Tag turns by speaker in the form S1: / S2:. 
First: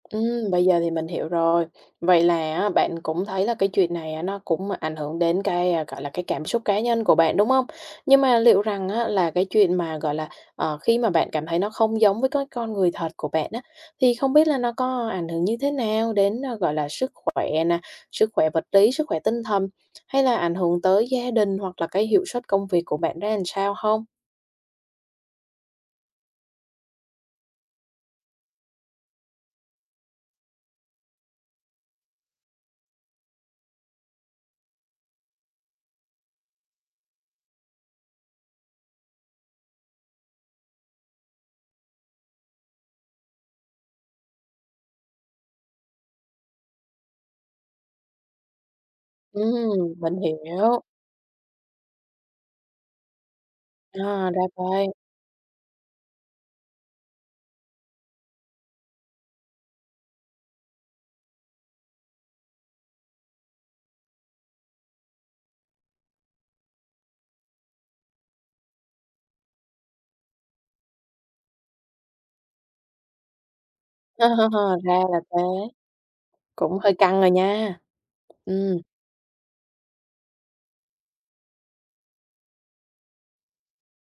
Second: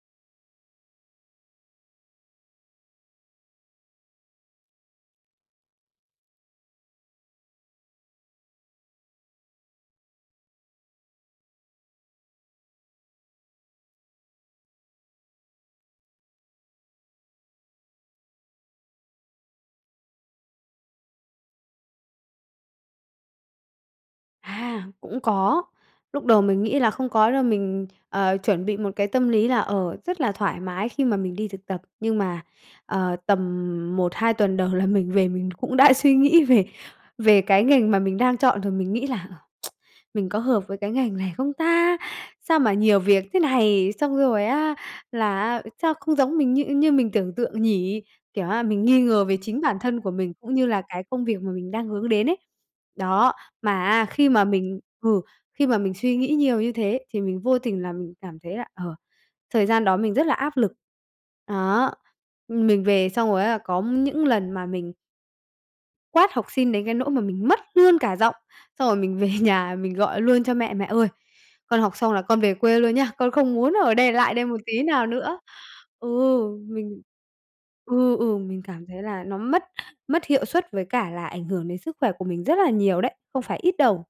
S1: Ừm, bây giờ thì mình hiểu rồi. Vậy là á, bạn cũng thấy là cái chuyện này á, nó cũng ảnh hưởng đến cái, a, gọi là cái cảm xúc cá nhân của bạn, đúng hông? Nhưng mà liệu rằng á, là cái chuyện mà, gọi là, ờ, khi mà bạn cảm thấy nó không giống với cái con người thật của bạn á, thì không biết là nó có ảnh hưởng như thế nào đến, ờ, gọi là sức khỏe nè, sức khỏe vật lý, sức khỏe tinh thần, hay là ảnh hưởng tới gia đình hoặc là cái hiệu suất công việc của bạn ra làm sao hông?
S2: À, cũng có. Lúc đầu mình nghĩ là không có đâu, mình, à, chuẩn bị một cái tâm lý là, ờ, rất là thoải mái khi mà mình đi thực tập, nhưng mà, ờ, tầm 1-2 tuần đầu là mình về mình cũng đã suy nghĩ về về cái ngành mà mình đang chọn rồi. Mình nghĩ là, ờ, "Mình có hợp với cái ngành này không ta? Sao mà nhiều việc thế này." Xong rồi á, là á, "sao không giống mình như như mình tưởng tượng nhỉ?" Kiểu á, mình nghi ngờ về chính bản
S1: Ừm.
S2: thân của
S1: Mình
S2: mình cũng như
S1: hiểu.
S2: là cái công việc mà mình đang hướng đến ấy, đó. Mà á, khi
S1: À, ra
S2: mà mình
S1: vậy.
S2: ừ, khi mà mình suy nghĩ nhiều như thế thì mình vô tình là mình cảm thấy là, ờ, thời gian đó mình rất là áp lực, đó, mình về xong rồi á, là có những lần mà mình quát học sinh đến cái nỗi mà mình mất luôn cả giọng, xong rồi mình về nhà mình gọi luôn cho mẹ: "Mẹ ơi, con học xong là con về quê luôn nhá, con không muốn ở đây
S1: À,
S2: lại đây một tí
S1: ra
S2: nào
S1: là
S2: nữa."
S1: thế.
S2: Ừ,
S1: Cũng hơi
S2: mình
S1: căng rồi nha.
S2: ừ, ừ, mình
S1: Ừm.
S2: cảm thấy là nó mất mất hiệu suất với cả là ảnh hưởng đến sức khỏe của mình rất là nhiều đấy, không phải ít đâu.